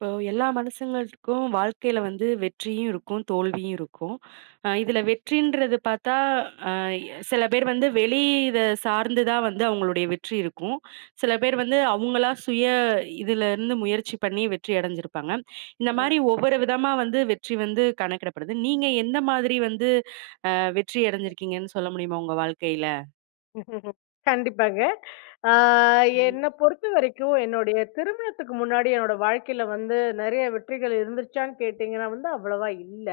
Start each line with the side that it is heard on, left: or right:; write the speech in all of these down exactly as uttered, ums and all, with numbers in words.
right: இப்போ எல்லா மனுஷங்களுக்கும் வாழ்க்கையில வந்து வெற்றியும் இருக்கும், தோல்வியும் இருக்கும். அ இதுல வெற்றின்றது பார்த்தா, அ சில பேர் வந்து வெளி இத சார்ந்து தான் வந்து அவங்களுடைய வெற்றி இருக்கும். சில பேர் வந்து அவங்களா சுய இதுலருந்து முயற்சி பண்ணி வெற்றி அடைஞ்சிருப்பாங்க. இந்த மாரி ஒவ்வொரு விதமா வந்து வெற்றி வந்து கணக்கிடப்படுது. நீங்க எந்த மாதிரி வந்து அ வெற்றி அடைஞ்சிருக்கீங்கன்னு சொல்ல முடியுமா உங்க வாழ்க்கையில?
left: ம். கண்டிப்பாங்க. ஆ
right: ம்.
left: என்ன பொறுத்தவரைக்கும் என்னுடைய திருமணத்துக்கு முன்னாடி என்னோட வாழ்க்கையில வந்து நெறைய வெற்றிகள் இருந்துச்சான்னு கேட்டீங்கன்னா வந்து அவ்வளவா இல்ல.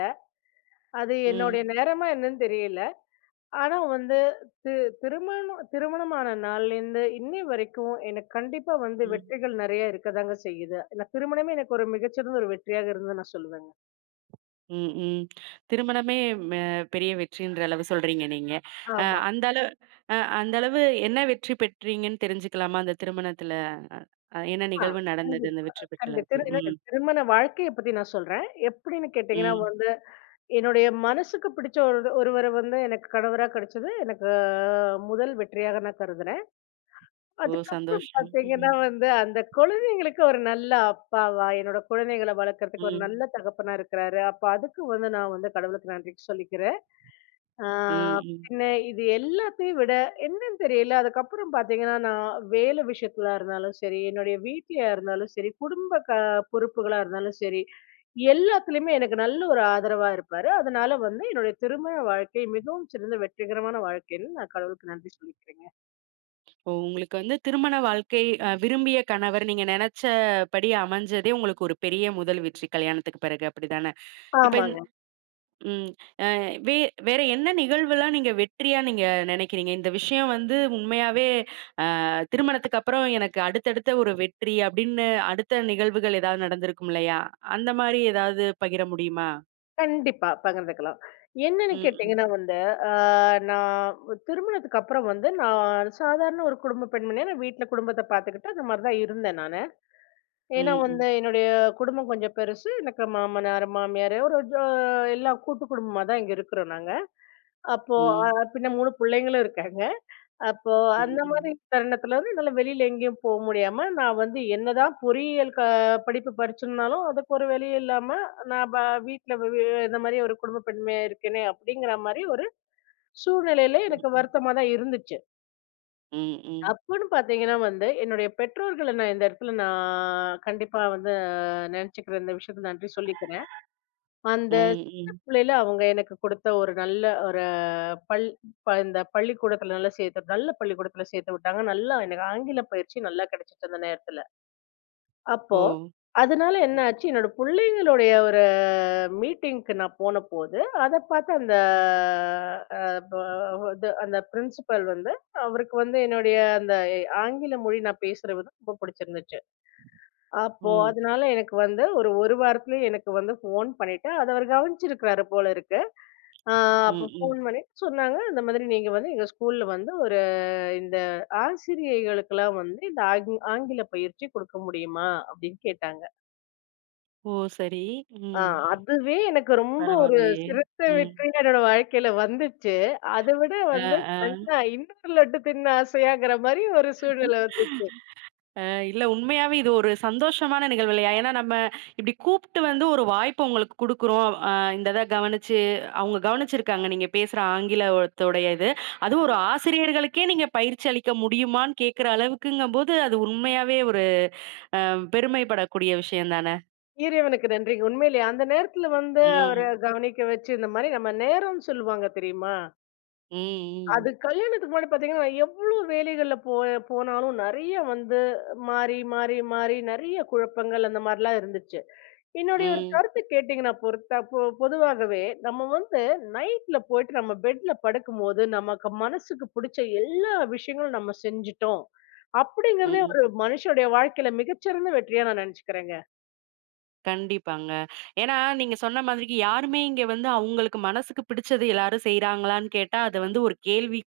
left: அது என்னுடைய நேரமா என்னன்னு தெரியல. ஆனா வந்து தி திருமணம் திருமணமான நாள்லேருந்து இன்னி வரைக்கும் எனக்கு கண்டிப்பா வந்து
right: ம்.
left: வெற்றிகள் நெறைய இருக்கதாங்க செய்யுது. ஏன்னா திருமணமே எனக்கு ஒரு மிகச்சிறந்த ஒரு வெற்றியாக இருந்ததுன்னு நான் சொல்லுவேங்க.
right: ம், ம். திருமணமே மெ பெரிய வெற்றின்ற அளவு சொல்றீங்க நீங்க. அ
left: ஆமா.
right: அந்த அளவு அ அந்த அளவு என்ன வெற்றி பெற்றீங்கன்னு தெரிஞ்சுக்கலாமா அந்த திருமணத்துல? அ என்ன
left: ஆ.
right: நிகழ்வு நடந்தது
left: கண்டிப்
right: அந்த வெற்றி பெற்ற
left: கண்டிப்
right: அளவுக்கு?
left: திரு
right: ம்,
left: திருமண வாழ்க்கைய பத்தி நான் சொல்றேன். எப்படின்னு கேட்டீங்கன்னா
right: ம்.
left: வந்து என்னுடைய மனசுக்கு பிடிச்ச ஒரு ஒருவர வந்து எனக்கு கணவரா கிடைச்சது. எனக்கு அஹ், முதல் வெற்றியாக நான் கருதுறேன்.
right: ஓ!
left: அதுக்கப்புறம்
right: சந்தோஷம்.
left: பார்த்தீங்கன்னா
right: ம்,
left: வந்து, அந்த குழந்தைங்களுக்கு ஒரு நல்ல அப்பாவா, என்னோட குழந்தைகள வளர்க்கறதுக்கு ஒரு
right: ம்,
left: நல்ல தகப்பனா இருக்கிறாரு. அப்ப அதுக்கு வந்து நான் வந்து கடவுளுக்கு நன்றி சொல்லிக்கிறேன். ஆ,
right: ம், ம்.
left: பின்ன இது எல்லாத்தையும் விட என்னன்னு தெரியல. அதுக்கப்புறம் பார்த்தீங்கன்னா, நான் வேலை விஷயத்திலா இருந்தாலும் சரி, என்னுடைய வீட்லயா இருந்தாலும் சரி, குடும்ப க பொறுப்புகளா இருந்தாலும் சரி, எல்லாத்துலயுமே எனக்கு நல்ல ஒரு ஆதரவா இருப்பாரு. அதனால வந்து என்னுடைய திருமண வாழ்க்கை மிகவும் சிறந்த வெற்றிகரமான வாழ்க்கைன்னு நான் கடவுளுக்கு நன்றி சொல்லிக்கிறேங்க.
right: ஓ! உங்களுக்கு வந்து திருமண வாழ்க்கை அ விரும்பிய கணவர் நீங்க நெனச்சபடி அமைஞ்சதே உங்களுக்கு ஒரு பெரிய முதல் வெற்றி கல்யாணத்துக்கு பிறகு அப்படிதானே? இப்ப இந்
left: ஆமாங்க.
right: ம் அ வே வேற என்ன நிகழ்வுலாம் நீங்க வெற்றியா நீங்க நெனைக்கிறீங்க? இந்த விஷயம் வந்து உண்மையாவே அ திருமணத்துக்கு அப்புறம் எனக்கு அடுத்தடுத்த ஒரு வெற்றி அப்படின்னு அடுத்த நிகழ்வுகள் ஏதாவது நடந்திருக்கும் இல்லையா? அந்த மாரி ஏதாவது பகிர முடியுமா?
left: கண்டிப்பா பகிர்ந்துக்கலாம். என்னன்னு
right: ம், ம்,
left: கேட்டீங்கன்னா வந்து, ஆ நான் திருமணத்துக்கு அப்புறம் வந்து நான் சாதாரண ஒரு குடும்ப பெண்மணியா நான் வீட்ல குடும்பத்த பார்த்துக்கிட்டு அந்த மாரி தான் இருந்தேன் நானு. ஏன்னா
right: ம்,
left: வந்து
right: ம்,
left: என்னுடைய குடும்பம் கொஞ்சம் பெருசு. எனக்கு மாமனார், மாமியார் ஒரு ஜ எல்லாம் கூட்டு குடும்பமா தான் இங்க இருக்கிறோம் நாங்க. அப்போ அ
right: ம்,
left: பின்ன மூன்று பிள்ளைங்களும் இருக்காங்க. அப்போ
right: ம்,
left: அந்த
right: ம்,
left: மாதிரி தருணத்தில வந்து என்னால வெளியில எங்கேயும் போ முடியாம, நான் வந்து என்னதான் பொறியியல் க படிப்பு படிச்சிருந்தாலும், அதுக்கு ஒரு வெளி இல்லாம நான் ப வீட்ல வ வி இந்த மாதிரி ஒரு குடும்ப பெண்மையா இருக்கேனே! அப்படிங்கிற மாரி ஒரு சூழ்நிலையில
right: ம்,
left: எனக்கு
right: ம்,
left: வருத்தமா தான் இருந்துச்சு.
right: ம்,
left: அப்பன்னு பாத்தீங்கன்னா வந்து, என்னுடைய பெற்றோர்கள நான் இந்த இடத்துல நான் கண்டிப்பா வந்து நினைச்சுக்கிறேன். இந்த விஷயத்துல நன்றி சொல்லிக்கிறேன். அந்த
right: ம்,
left: சின்ன
right: ம்.
left: பிள்ளையில அவங்க எனக்கு கொடுத்த ஒரு நல்ல ஒரு பள் ப இந்த பள்ளிக்கூடத்துல நல்லா சேர்த்து நல்ல பள்ளிக்கூடத்துல சேர்த்து விட்டாங்க. நல்லா எனக்கு ஆங்கில பயிற்சி நல்லா கிடைச்சுச்சு அந்த நேரத்துல. அப்போ,
right: ஓ!
left: அதனால என்ன
right: ம்,
left: ஆச்சு, என்னோட புள்ளைங்களுடைய ஒரு மீட்டிங்க்கு நான் போனபோது, அத பார்த்து அந்த அ ப இது அந்த பிரின்சிபல் வந்து, அவருக்கு வந்து என்னுடைய அந்த ஆங்கில மொழி நான் பேசுற விதம் ரொம்ப புடிச்சிருந்துச்சு.
right: ஓ!
left: அப்போ அதனால எனக்கு வந்து ஒரு, ஒரு வாரத்திலே எனக்கு வந்து ஃபோன் பண்ணிட்டு, அத அவர் கவனிச்சிருக்கிறாரு போல இருக்கு. ஆ
right: ம்,
left: அப்போ
right: ம்.
left: ஃபோன் பண்ணி சொன்னாங்க, இந்த மாதிரி நீங்க வந்து எங்க ஸ்கூல்ல வந்து ஒரு இந்த ஆசிரியைகளுக்கெல்லாம் வந்து இந்த ஆங் ஆங்கில பயிற்சி குடுக்க முடியுமா? அப்படின்னு கேட்டாங்க.
right: ஓ! சரி.
left: ஆ
right: ம்.
left: அதுவே எனக்கு ரொம்ப ஒரு
right: பரவாயில்லையே!
left: சிறந்த
right: ம்.
left: வெற்றியா என்னோட வாழ்க்கையில வந்துச்சு. அத விட வந்து
right: அ,
left: கண்ணா இன்னொரு லட்டு தின்ன ஆசையாங்கிற மாரி ஒரு சூழ்நிலை
right: ஆ.
left: வந்துச்சு.
right: அ இல்ல உண்மையாவே இது ஒரு சந்தோஷமான நிகழ்வு இல்லையா? ஏன்னா நம்ம இப்டி கூப்ட்டு வந்து ஒரு வாய்ப்பு உங்களுக்கு குடுக்குறோம். அ இந்த இத கவனிச்சு அவங்க கவனிச்சிருக்காங்க நீங்க பேசுற ஆங்கிலத்தோடைய இது. அதுவும் ஒரு ஆசிரியர்களுக்கே நீங்க பயிற்சி அளிக்க முடியுமான்னு கேட்கிற அளவுக்குங்கும்போது, அது உண்மையாவே ஒரு பெருமைப்படக்கூடிய விஷயம் தானே!
left: இறைவனுக்கு நன்றிங்க. உண்மையிலேயே அந்த நேரத்துல வந்து அவர
right: ம்.
left: கவனிக்க வச்சு இந்த மாரி நம்ம நேரம்னு சொல்லுவாங்க தெரியுமா?
right: ம், ம்.
left: அது கல்யாணத்துக்கு முன்னாடி பார்த்தீங்கன்னா, எவ்ளோ வேலைகள்ல போ போனாலும் நெறைய வந்து மாறி, மாறி, மாறி நெறைய குழப்பங்கள் அந்த மாரிலாம் இருந்துச்சு. என்னுடைய ஒரு
right: ம்,
left: கருத்து கேட்டீங்கன்னா, பொறுத்தா பொ பொதுவாகவே நம்ம வந்து நைட்ல போயிட்டு நம்ம பெட்ல படுக்கும்போது, நமக்கு மனசுக்கு புடிச்ச எல்லா விஷயங்களும் நம்ம செஞ்சுட்டோம். அப்படிங்கிறதே
right: ம்.
left: ஒரு மனுஷனுடைய வாழ்க்கையில மிகச்சிறந்த வெற்றியா நான் நெனச்சுக்கிறேங்க.
right: கண்டிப்பாங்க. ஏன்னா, நீங்க சொன்ன மாதிரிக்கு யாருமே இங்க வந்து அவங்களுக்கு மனசுக்கு பிடிச்சது எல்லாரும் செய்றாங்களான்னு கேட்டா, அது வந்து ஒரு கேள்விக்குறிதான்.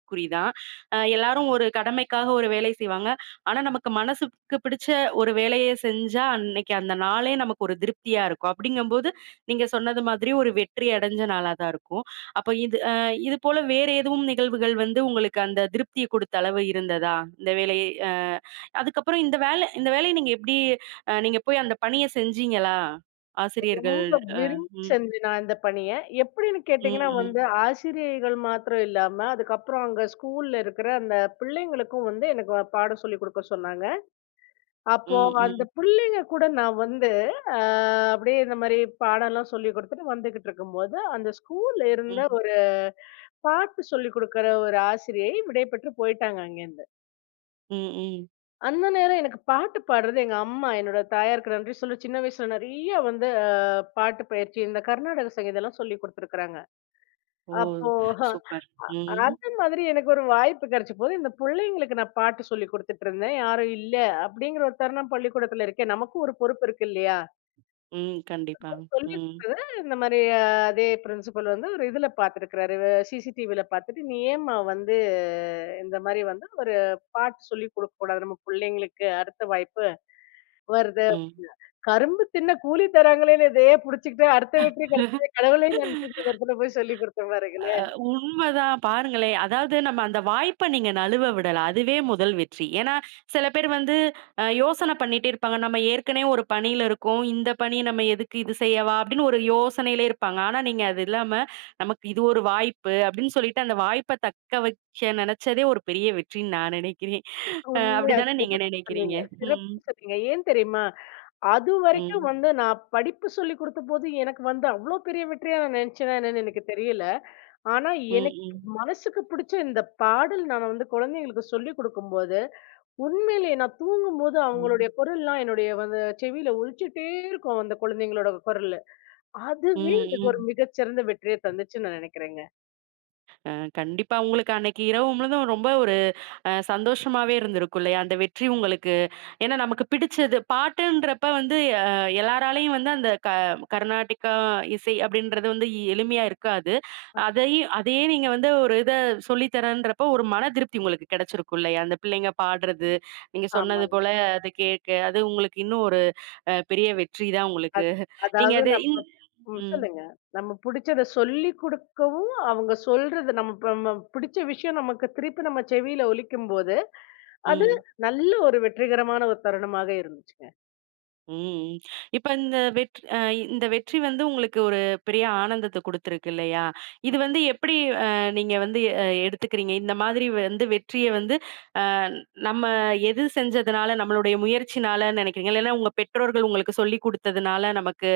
right: அ எல்லாரும் ஒரு கடமைக்காக ஒரு வேலை செய்வாங்க. ஆனா, நமக்கு மனசுக்கு பிடிச்ச ஒரு வேலைய செஞ்சா, அன்னைக்கு அந்த நாளே நமக்கு ஒரு திருப்தியா இருக்கும். அப்படிங்கும்போது, நீங்க சொன்னது மாதிரி ஒரு வெற்றி அடைஞ்ச நாளா தான் இருக்கும். அப்ப இது அ இது போல வேற எதுவும் நிகழ்வுகள் வந்து உங்களுக்கு அந்த திருப்திய குடுத்த அளவு இருந்ததா? இந்த வேலை அ அதுக்கப்புறம் இந்த வேலை இந்த வேலைய நீங்க எப்படி அ நீங்க போய் அந்த பணிய செஞ்சீங்களா? ஆசிரியர்கள்.
left: ரொம்ப
right: அ
left: விரும்பி
right: ம்,
left: செஞ்சேன் நான் இந்த பணிய. எப்படின்னு
right: ம்,
left: கேட்டீங்கன்னா
right: ம்,
left: வந்து, ஆசிரியைகள் மாத்திரம் இல்லாம, அதுக்கப்புறம் அங்க ஸ்கூல்ல இருக்கிற அந்த பிள்ளைங்களுக்கும் வந்து எனக்கு பாடம் சொல்லிக் குடுக்க சொன்னாங்க. அப்போ
right: ம்,
left: அந்த
right: ம்,
left: பிள்ளைங்க கூட நான் வந்து, அ அப்படியே இந்த மாரி பாடம்லாம் சொல்லிக் குடுத்துட்டு வந்துகிட்டு இருக்கும்போது, அந்த ஸ்கூல்ல இருந்த
right: ம்,
left: ஒரு பாட்டு சொல்லிக் குடுக்கிற ஒரு ஆசிரியை விடை பெற்று போயிட்டாங்க அங்கேருந்து.
right: ம், ம்.
left: அந்த நேரம் எனக்கு பாட்டு பாடுறது எங்க அம்மா, என்னோட தாயாருக்கு நன்றி சொல்ல சின்ன வயசுல நெறைய வந்து அ பாட்டு பயிற்சி, இந்த கர்நாடக சங்கீதம்லாம் சொல்லிக் குடுத்துருக்காங்க.
right: ஓ!
left: அப்போ
right: சூப்பர்.
left: அஹ்,
right: ம்,
left: அந்த மாதிரி எனக்கு ஒரு வாய்ப்பு கெடைச்சபோது, இந்த புள்ளைங்களுக்கு நான் பாட்டு சொல்லிக் குடுத்துட்டுருந்தேன். யாரும் இல்ல அப்படிங்கிற ஒரு தருணம் பள்ளிக்கூடத்துல இருக்கேன். நமக்கும் ஒரு பொறுப்பு இருக்கு இல்லையா?
right: ம். கண்டிப்பா.
left: சொல்லிக்
right: ம்,
left: குடுத்தது இந்த மாரி அ அதே பிரின்சிபல் வந்து ஒரு இதுல பாத்துருக்கிறாரு. சிசிடிவில பாத்துட்டு, "நீ ஏம்மா வந்து இந்த மாரி வந்து ஒரு பாட்டு சொல்லிக் குடுக்கக்கூடாது நம்ம புள்ளைங்களுக்கு அடுத்த வாய்ப்பு வருது."
right: ம்.
left: கரும்பு தின்ன கூலி தராங்களேன்னு இதையே புடிச்சுக்கிட்டு அடுத்த வெற்றி கிடைச்சது கடவுளே நன்றி இந்த இடத்துல போய் சொல்லி கொடுத்தேன் பாருங்களேன்.
right: உண்மதான். பாருங்களேன். அதாவது நம்ம அந்த வாய்ப்ப நீங்க நழுவ விடல. அதுவே முதல் வெற்றி. ஏன்னா, சில பேர் வந்து அ யோசனை பண்ணிட்டே இருப்பாங்க. நம்ம ஏற்கனவே ஒரு பணியில இருக்கோம். இந்த பணி நம்ம எதுக்கு இது செய்யவா? அப்படின்னு ஒரு யோசனையிலே இருப்பாங்க. ஆனா, நீங்க அது இல்லாம, நமக்கு இது ஒரு வாய்ப்பு அப்படின்னு சொல்லிட்டு அந்த வாய்ப்ப தக்க வைக்க நினைச்சதே ஒரு பெரிய வெற்றின்னு நான் நினைக்கிறேன். அ
left: உண்மையா
right: அப்படிதானே நீங்க
left: சிறப்பு
right: நினைக்கிறீங்க?
left: சொன்னீங்க.
right: ம்.
left: சிறப்பு சொன்னீங்க. ஏன் தெரியுமா? அதுவரைக்கும்
right: ம்.
left: வந்து நான் படிப்பு சொல்லிக் குடுத்தபோது எனக்கு வந்து அவ்ளோ பெரிய வெற்றியா நான் நினைச்சேனா என்னன்னு எனக்கு தெரியல. ஆனா
right: ம்.
left: எனக்கு
right: ம்.
left: மனசுக்கு பிடிச்ச இந்த பாடல் நான் வந்து குழந்தைங்களுக்கு சொல்லிக் குடுக்கும்போது, உண்மையிலேயே நான் தூங்கும்போது அவங்களுடைய
right: ம்.
left: குரல்லாம் என்னுடைய வந்து செவியில ஒலிச்சுட்டே இருக்கும் அந்த குழந்தைங்களோட குரலு.
right: ம்.
left: அதுவே எனக்கு ஒரு
right: ம்.
left: மிகச்சிறந்த வெற்றிய தந்துச்சுன்னு நான் நெனைக்கிறேங்க.
right: அ கண்டிப்பா உங்களுக்கு அன்னைக்கு இரவு முழுதும் ரொம்ப ஒரு அ சந்தோஷமாவே இருந்திருக்கும் இல்லையா? அந்த வெற்றி உங்களுக்கு. ஏன்னா நமக்கு பிடிச்சது பாட்டுன்றப்ப வந்து அ எல்லாராலயும் வந்து அந்த க கர்நாடிகா இசை அப்படின்றது வந்து இ- எளிமையா இருக்காது. அதையும் அதையே நீங்க வந்து ஒரு இத சொல்லி தரேன்றப்போ ஒரு மன திருப்தி உங்களுக்கு கிடைச்சிருக்கும் இல்லையா? அந்த பிள்ளைங்க பாடுறது, நீங்க சொன்னது
left: ஆமாங்க.
right: போல அது கேட்க, அது உங்களுக்கு இன்னும் ஒரு அ பெரிய வெற்றி தான் உங்களுக்கு.
left: அத்
right: நீங்க
left: அதாவது
right: அது
left: நம்
right: இன்
left: ம்
right: ம்,
left: சொல்லுங்க. நம்ம புடிச்சத சொல்லிக் குடுக்கவும், அவங்க சொல்றது நம்ம இப்ப நம்ம பிடிச்ச விஷயம் நமக்கு திருப்பி நம்ம செவியில ஒலிக்கும்போது, அது
right: ம்.
left: நல்ல ஒரு வெற்றிகரமான ஒரு தருணமாக இருந்துச்சுங்க.
right: ம். இப்ப இந்த வெற்றி அ இந்த வெற்றி வந்து உங்களுக்கு ஒரு பெரிய ஆனந்தத்த குடுத்திருக்கு இல்லையா? இது வந்து எப்படி அ நீங்க வந்து அ எடுத்துக்கிறீங்க? இந்த மாதிரி வந்து வெற்றிய வந்து அ நம்ம எது செஞ்சதுனால, நம்மளுடைய முயற்சினால நெனைக்கிறீங்களா? இல்லன்னா உங்க பெற்றோர்கள் உங்களுக்கு சொல்லிக் குடுத்ததுனால நமக்கு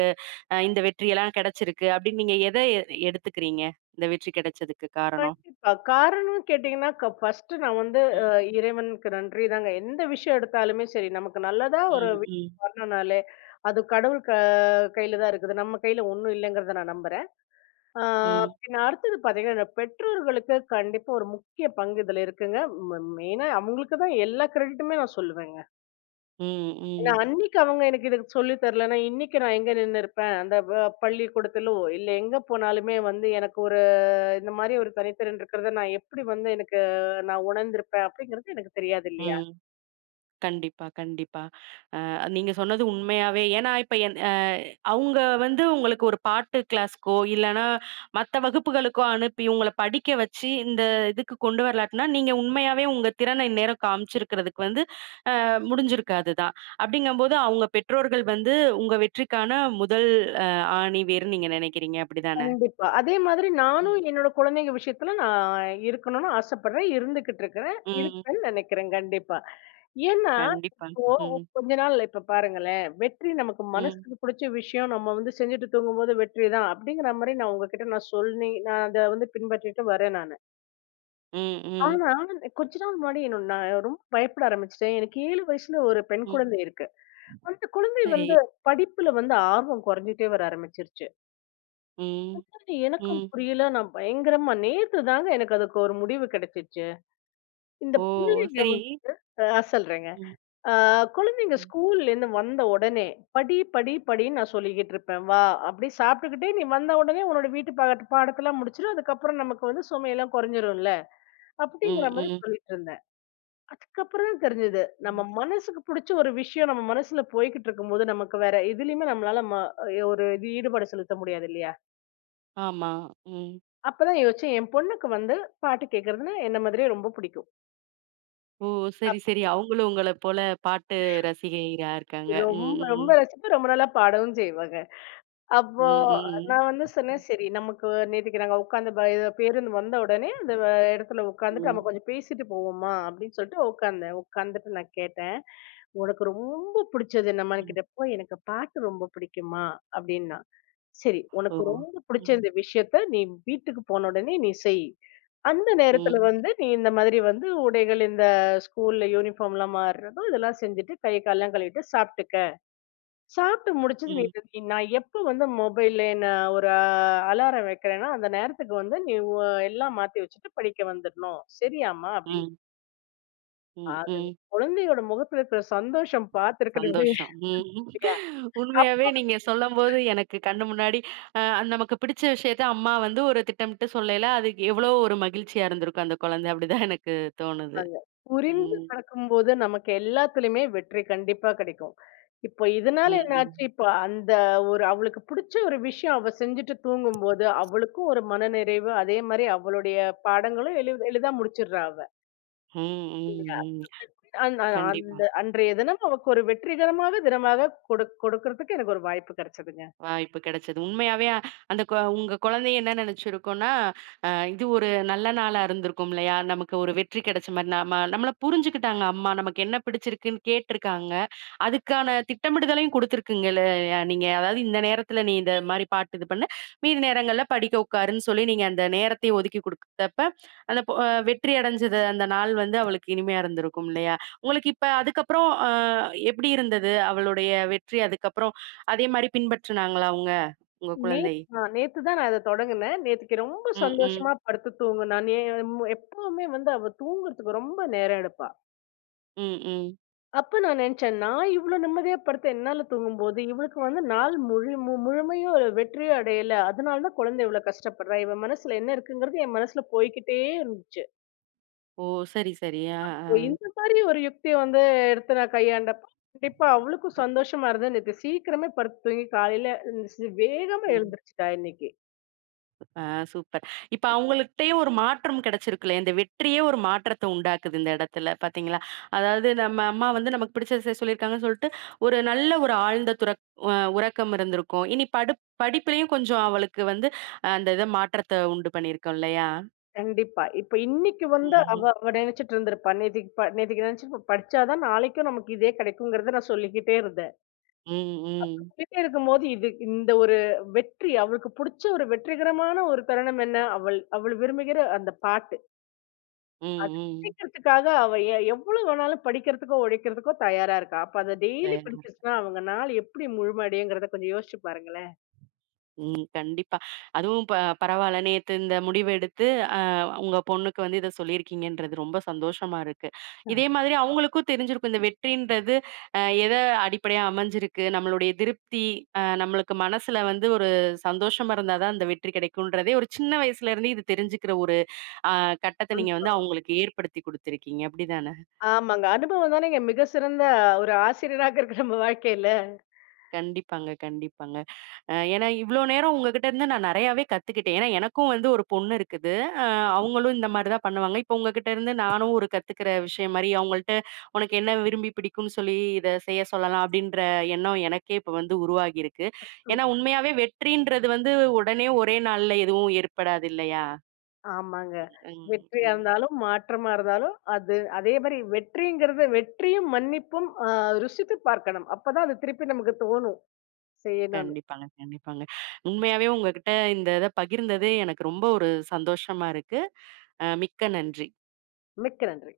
right: அ இந்த வெற்றியெல்லாம் கெடைச்சிருக்கு அப்படின்னு நீங்க எத எ எடுத்துக்கிறீங்க? இந்த வெற்றி கெடைச்சதுக்கு காரணம்?
left: கண்டிப்பா. காரணம் கேட்டீங்கன்னா, க ஃபர்ஸ்ட்டு நான் வந்து அ
right: ம்.
left: இறைவனுக்கு நன்றி தாங்க. எந்த விஷயம் எடுத்தாலுமே சரி, நமக்கு நல்லதா ஒரு
right: ம். ம்.
left: விஷயம் வரணும்னாலே, அது கடவுள் க கையில தான் இருக்குது. நம்ம கையில ஒண்ணும் இல்லைங்கிறத நான் நம்புறேன். ஆ,
right: ம்.
left: பின்ன அடுத்தது பார்த்தீங்கன்னா, இந்த பெற்றோர்களுக்கு கண்டிப்பா ஒரு முக்கிய பங்கு இதுல இருக்குங்க. ம மெயினா அவங்களுக்கு தான் எல்லா கிரெடிட்டுமே நான் சொல்லுவேங்க.
right: ம்.
left: ஏன்னா,
right: ம்.
left: அன்னைக்கு அவங்க எனக்கு இத சொல்லி தரலன்னா, இன்னைக்கு நான் எங்க நின்னுருப்பேன்? அந்த வ பள்ளிக்கூடத்திலோ, இல்ல எங்க போனாலுமே வந்து எனக்கு ஒரு இந்த மாரி ஒரு தனித்திறன் இருக்கிறத நான் எப்படி வந்து எனக்கு நான் உணர்ந்திருப்பேன்? அப்படிங்கிறது எனக்கு தெரியாது இல்லையா?
right: ம். கண்டிப்பா, கண்டிப்பா. அ நீங்க சொன்னது உண்மையாவே. ஏன்னா இப்ப என் அவுங்க வந்து உங்களுக்கு ஒரு பாட்டு கிளாஸ்க்கோ, இல்லன்னா மத்த வகுப்புகளுக்கோ அனுப்பி உங்கள படிக்க வச்சு, இந்த இதுக்கு கொண்டு வரலாட்டினா, நீங்க உண்மையாவே உங்க திறன இந்நேரம் காமிச்சிருக்கிறதுக்கு வந்து அ முடிஞ்சிருக்காது தான். அப்படிங்கம்போது அவுங்க பெற்றோர்கள் வந்து உங்க வெற்றிக்கான முதல் அ ஆணி வேர்ன்னு நீங்க நினைக்கிறீங்க. அப்படிதானே?
left: கண்டிப்பா. அதே மாதிரி நானும்
right: ம்.
left: என்னோட குழந்தைங்க விஷயத்துல நான் இருக்கணும்னு ஆசைப்படுறேன். இருந்துகிட்டு இருக்கிறேன்.
right: ம்.
left: இருப்பேன்னு நினைக்கிறேன் கண்டிப்பா. ஏன்னா,
right: கண்டிப்பா.
left: இப்போ
right: ம்.
left: கொஞ்ச நாள் இப்ப பாருங்களேன், வெற்றி நமக்கு
right: ம்.
left: மனசுக்கு புடிச்ச விஷயம் நம்ம வந்து செஞ்சுட்டு தூங்கும்போது வெற்றி தான் அப்படிங்கிற மாரி நான் உங்ககிட்ட நான் சொல்லி, நான் அத வந்து பின்பற்றிட்டு வரேன் நானு.
right: ம். ம்.
left: ஆனா, கொஞ்ச நாள் முன்னாடி என்னோட நான் ரொம்ப பயப்பட ஆரம்பிச்சுட்டேன். எனக்கு ஏழு வயசுல ஒரு பெண்
right: ம்.
left: குழந்தை இருக்கு. அந்த குழந்தை
right: சரி.
left: வந்து படிப்புல வந்து ஆர்வம் குறைஞ்சுட்டே வர ஆரம்பிச்சிருச்சு.
right: ம்.
left: அது எனக்கும்
right: ம்.
left: புரியல. நான் பயங்கரமா நேத்து தாங்க எனக்கு அதுக்கு ஒரு முடிவு கிடைச்சுச்சு. இந்த
right: ஓ!
left: புள்ளைங்க
right: சரி.
left: வந்து ஆ சொல்றேங்க.
right: ம்.
left: ஆ, குழந்தைங்க
right: ம்.
left: ஸ்கூல்லேருந்து வந்த உடனே, படி, படி, படின்னு நான் சொல்லிக்கிட்டு இருப்பேன். வா! அப்படி சாப்பிட்டுக்கிட்டே நீ வந்த உடனே உன்னோட வீட்டு பாட பாடத்தெல்லாம் முடிச்சுரு. அதுக்கப்புறம் நமக்கு வந்து சுமையெல்லாம் குறைஞ்சிரும்ல.
right: ம்.
left: அப்படிங்கிற மாரி
right: ம்.
left: சொல்லிட்டு இருந்தேன். அதுக்கப்புறம் தான் தெரிஞ்சது. நம்ம
right: ம்.
left: மனசுக்கு புடிச்ச ஒரு விஷயம் நம்ம மனசுல போய்க்கிட்டு இருக்கும்போது, நமக்கு வேற எதுலயுமே நம்மளால ம ஒரு இது ஈடுபாடு செலுத்த முடியாது இல்லையா?
right: ஆமா. ம்.
left: அப்பதான் யோசிச்சேன். என் பொண்ணுக்கு வந்து பாட்டு கேட்கறதுன்னா என்ன மாதிரியே ரொம்ப பிடிக்கும்.
right: ஓ! சரி, சரி. அவங்களும் உங்கள போல பாட்டு ரசிகையா இருக்காங்க. ம்,
left: ரொம்ப ரொம்ப
right: ம்.
left: ரசிப்பேன். ரொம்ப நல்லா பாடவும் செய்வாங்க. அப்போ
right: ம், ம்,
left: நான் வந்து
right: ம்.
left: சொன்னேன், "சரி நமக்கு நேத்துக்கு நாங்க உட்கார்ந்து ப இது பேருந்து வந்த உடனே அந்த வ இடத்துல உட்காந்துட்டு நம்ம
right: ம்,
left: கொஞ்சம் பேசிட்டு போவோமா?" அப்படின்னு சொல்லிட்டு உட்கார்ந்தேன். உட்கார்ந்துட்டு நான் கேட்டேன், "உனக்கு ரொம்ப பிடிச்சது என்னம்மான்னு?"
right: ம்.
left: கேட்டப்போ, "எனக்கு பாட்டு ரொம்ப பிடிக்கும்மா" அப்படின்னா. "சரி,
right: ஓ!
left: உனக்கு ரொம்ப பிடிச்ச
right: ம்,
left: இந்த விஷயத்த நீ வீட்டுக்கு போன உடனே நீ செய். அந்த நேரத்துல
right: ம்,
left: வந்து நீ இந்த மாதிரி வந்து உடைகள் இந்த ஸ்கூல்ல யூனிஃபார்ம்லாம் மாறுறதோ இதெல்லாம் செஞ்சுட்டு கை கால்லாம் கழுவிட்டு சாப்பிட்டுக்க." சாப்பிட்டு முடிச்சது நீ
right: ம்,
left: நீ நான் எப்ப வந்து மொபைல்ல நான் ஒரு அலாரம் வைக்கிறேன்னா, அந்த நேரத்துக்கு வந்து நீ உ எல்லாம் மாத்தி வச்சுட்டு படிக்க வந்துடணும். சரியாம்மா? அப்படின்னு
right: ம், ம்,
left: அது
right: ம்.
left: குழந்தையோட முகத்துல இருக்கிற சந்தோஷம் பார்த்துருக்கணுமே
right: சந்தோஷம். ம்.
left: இல்லையா?
right: ம். உண்மையாவே நீங்க சொல்லம்போது எனக்கு கண்ணு முன்னாடி அ நமக்கு பிடிச்ச விஷயத்த அம்மா வந்து ஒரு திட்டமிட்டு சொல்லயில, அதுக்கு எவ்வளோ ஒரு மகிழ்ச்சியா இருந்திருக்கும் அந்த குழந்தை. அப்படிதான் எனக்கு தோணுது.
left: ஆமாங்க. புரிந்து
right: ம்,
left: நடக்கும்போது நமக்கு எல்லாத்துலயுமே வெற்றி கண்டிப்பா கிடைக்கும். இப்போ
right: ம்,
left: இதனால என்னாச்சு,
right: ம்.
left: இப்ப அந்த ஒரு அவளுக்கு புடிச்ச ஒரு விஷயம் அவ செஞ்சுட்டு தூங்கும்போது, அவளுக்கும் ஒரு மனநிறைவு. அதே மாரி அவளுடைய பாடங்களும் எளி எளிதா முடிச்சிடுறா அவ.
right: ம், ம், ம்.
left: அந் அ
right: கண்டிப்பா.
left: அந்த அன்றைய தினம் அவக்கு ஒரு வெற்றிகரமாக தினமாக கொடு கொடுக்கறதுக்கு எனக்கு ஒரு வாய்ப்பு கிடைச்சதுங்க.
right: வாய்ப்பு கிடைச்சது. உண்மையாவே அ- அந்த கொ உங்க குழந்தை என்ன நினைச்சிருக்கும்னா, அ இது ஒரு நல்ல நாளா இருந்திருக்கும் இல்லையா? நமக்கு ஒரு வெற்றி கிடைச்ச மாரி. நம்ம நம்மள புரிஞ்சுக்கிட்டாங்க அம்மா. நமக்கு என்ன பிடிச்சிருக்குன்னு கேட்டிருக்காங்க. அதுக்கான திட்டமிடுதலையும் குடுத்துருக்குங்க இல்லையா நீங்க. அதாவது இந்த நேரத்துல நீ இந்த மாரி பாட்டு இது பண்ணு. மீதி நேரங்கள்ல படிக்க உட்காருன்னு சொல்லி நீங்க அந்த நேரத்தையும் ஒதுக்கி குடுத்தப்ப, அந்த பொ அ வெற்றி அடைஞ்சது அந்த நாள் வந்து அவளுக்கு இனிமையா இருந்திருக்கும் இல்லையா? உங்களுக்கு இப்ப அதுக்கப்புறம் அ எப்படி இருந்தது? அவளுடைய வெற்றி அதுக்கப்புறம் அதே மாரி பின்பற்றுனாங்களா அவங்க? உங்க
left: நேத்
right: குழந்தை?
left: அ நேத்து தான் நான் அத தொடங்குனேன். நேத்துக்கு ரொம்ப
right: ம், ம்,
left: சந்தோஷமா படுத்து தூங்குனா. நே மு எப்பவுமே வந்து அவ தூங்குறதுக்கு ரொம்ப நேரம் எடுப்பா.
right: ம், ம்.
left: அப்ப நான் நெனச்சேன், நான் இவ்ளோ நிம்மதியா படுத்து என்னால தூங்கும்போது, இவளுக்கு வந்து நாள் முழு மு முழுமையும் ஒரு வெற்றியும் அடையல. அதனால தான் குழந்தை இவ்ளோ கஷ்டப்படுறா. இவ மனசுல என்ன இருக்குங்கிறது என் மனசுல போய்க்கிட்டே இருந்துச்சு.
right: ஓ! சரி, சரி. ஆ, ஆ.
left: ஓ! இந்த மாரி ஒரு யுக்திய வந்து எடுத்து நான் கையாண்டப்ப, கண்டிப்பா அவளுக்கும் சந்தோஷமா இருந்தது. நேத்து சீக்கிரமே படுத்து தூங்கி காலையில எந்திரிச்சு வேகமா
right: ம்.
left: எழுந்திரிச்சுட்டா இன்னைக்கு.
right: ஆ சூப்பர். இப்ப அவங்கள்ட்டயும் ஒரு மாற்றம் கிடைச்சிருக்குல்ல. இந்த வெற்றியே ஒரு மாற்றத்த உண்டாக்குது இந்த இடத்துல பார்த்தீங்களா? அதாவது நம்ம அம்மா வந்து நமக்கு பிடிச்சத செ சொல்லியிருக்காங்கன்னு சொல்லிட்டு, ஒரு நல்ல ஒரு ஆழ்ந்த துறக் அ உறக்கம் இருந்திருக்கும். இனி படு படிப்பிலயும் கொஞ்சம் அவளுக்கு வந்து அஹ், அந்த இத மாற்றத்த உண்டு பண்ணியிருக்கோம் இல்லையா?
left: கண்டிப்பா. இப்ப இன்னைக்கு வந்து
right: ம்,
left: அவ அவ நெனச்சுட்டு இருந்திருப்பா. நேத்திக்கு ப நேத்திக்கு நெனச்சு படிச்சா தான் நாளைக்கும் நமக்கு இதே கிடைக்குங்கிறத நான் சொல்லிக்கிட்டே இருந்தேன்.
right: ம், ம்,
left: சொல்லிட்டே இருக்கும்போது இது இந்த ஒரு வெற்றி அவளுக்கு புடிச்ச ஒரு வெற்றிகரமான ஒரு தருணம் என்ன? அவள் அவள் விரும்புகிற அந்த பாட்டு.
right: ம்,
left: படிக்கிறதுக்காக அவ எ எவ்வளவு வேணாலும் படிக்கிறதுக்கோ, உழைக்கிறதுக்கோ தயாரா இருக்கா. அப்ப அத டெய்லி
right: ம்.
left: படிச்சுச்சுன்னா, அவங்க நாள் எப்படி முழுமடையுங்கிறத கொஞ்சம் யோசிச்சு பாருங்களேன்.
right: ம். கண்டிப்பா. அதுவும் ப பரவால்ல. நேத்து இந்த முடிவு எடுத்து, அ உங்க பொண்ணுக்கு வந்து இத சொல்லியிருக்கீங்கன்றது ரொம்ப சந்தோஷமா இருக்கு. இதே மாதிரி அவங்களுக்கும் தெரிஞ்சிருக்கும். இந்த வெற்றின்றது அ எத அடிப்படையா அமைஞ்சிருக்கு, நம்மளுடைய திருப்தி, அ நம்மளுக்கு மனசுல வந்து ஒரு சந்தோஷமா இருந்தா தான் அந்த வெற்றி கிடைக்குன்றதே ஒரு சின்ன வயசுலேருந்து இது தெரிஞ்சுக்கிற ஒரு அ கட்டத்த
left: ம்.
right: நீங்க வந்து அவங்களுக்கு ஏற்படுத்தி குடுத்துருக்கீங்க. அப்படிதானே?
left: ஆமாங்க. அனுபவம் தானேங்க மிக சிறந்த ஒரு ஆசிரியராக இருக்கு நம்ம வாழ்க்கையில.
right: கண்டிப்பாங்க, கண்டிப்பாங்க. அ ஏன்னா இவ்ளோ நேரம் உங்ககிட்ட இருந்து நான் நெறையாவே கத்துக்கிட்டேன். ஏன்னா எனக்கும் வந்து ஒரு பொண்ணு இருக்குது. அ அவங்களும் இந்த மாரி தான் பண்ணுவாங்க. இப்போ உங்ககிட்ட இருந்து நானும் ஒரு கத்துக்கிற விஷயம் மாரி அவங்கள்ட்ட உனக்கு என்ன விரும்பி பிடிக்கும்னு சொல்லி இத செய்ய சொல்லலாம் அப்டின்ற எண்ணம் எனக்கே இப்ப வந்து உருவாகியிருக்கு.
left: ம்.
right: ஏன்னா உண்மையாவே வெற்றின்றது வந்து உடனே ஒரே நாள்ல எதுவும் ஏற்படாது இல்லையா?
left: ஆமாங்க.
right: ம்,
left: வெற்றியா
right: ம்.
left: இருந்தாலும், மாற்றமா இருந்தாலும், அது அதே மாரி வெற்றிங்கிறது வெற்றியும், மன்னிப்பும் அ ருசித்து பார்க்கணும். அப்பதான் அது திருப்பி நமக்கு தோணும் செய்யணும்னு.
right: கண்டிப்பாங்க, கண்டிப்பாங்க. உண்மையாவே உங்ககிட்ட இந்த இத பகிர்ந்தது எனக்கு ரொம்ப ஒரு சந்தோஷமா இருக்கு. அ மிக்க நன்றி.
left: மிக்க நன்றி.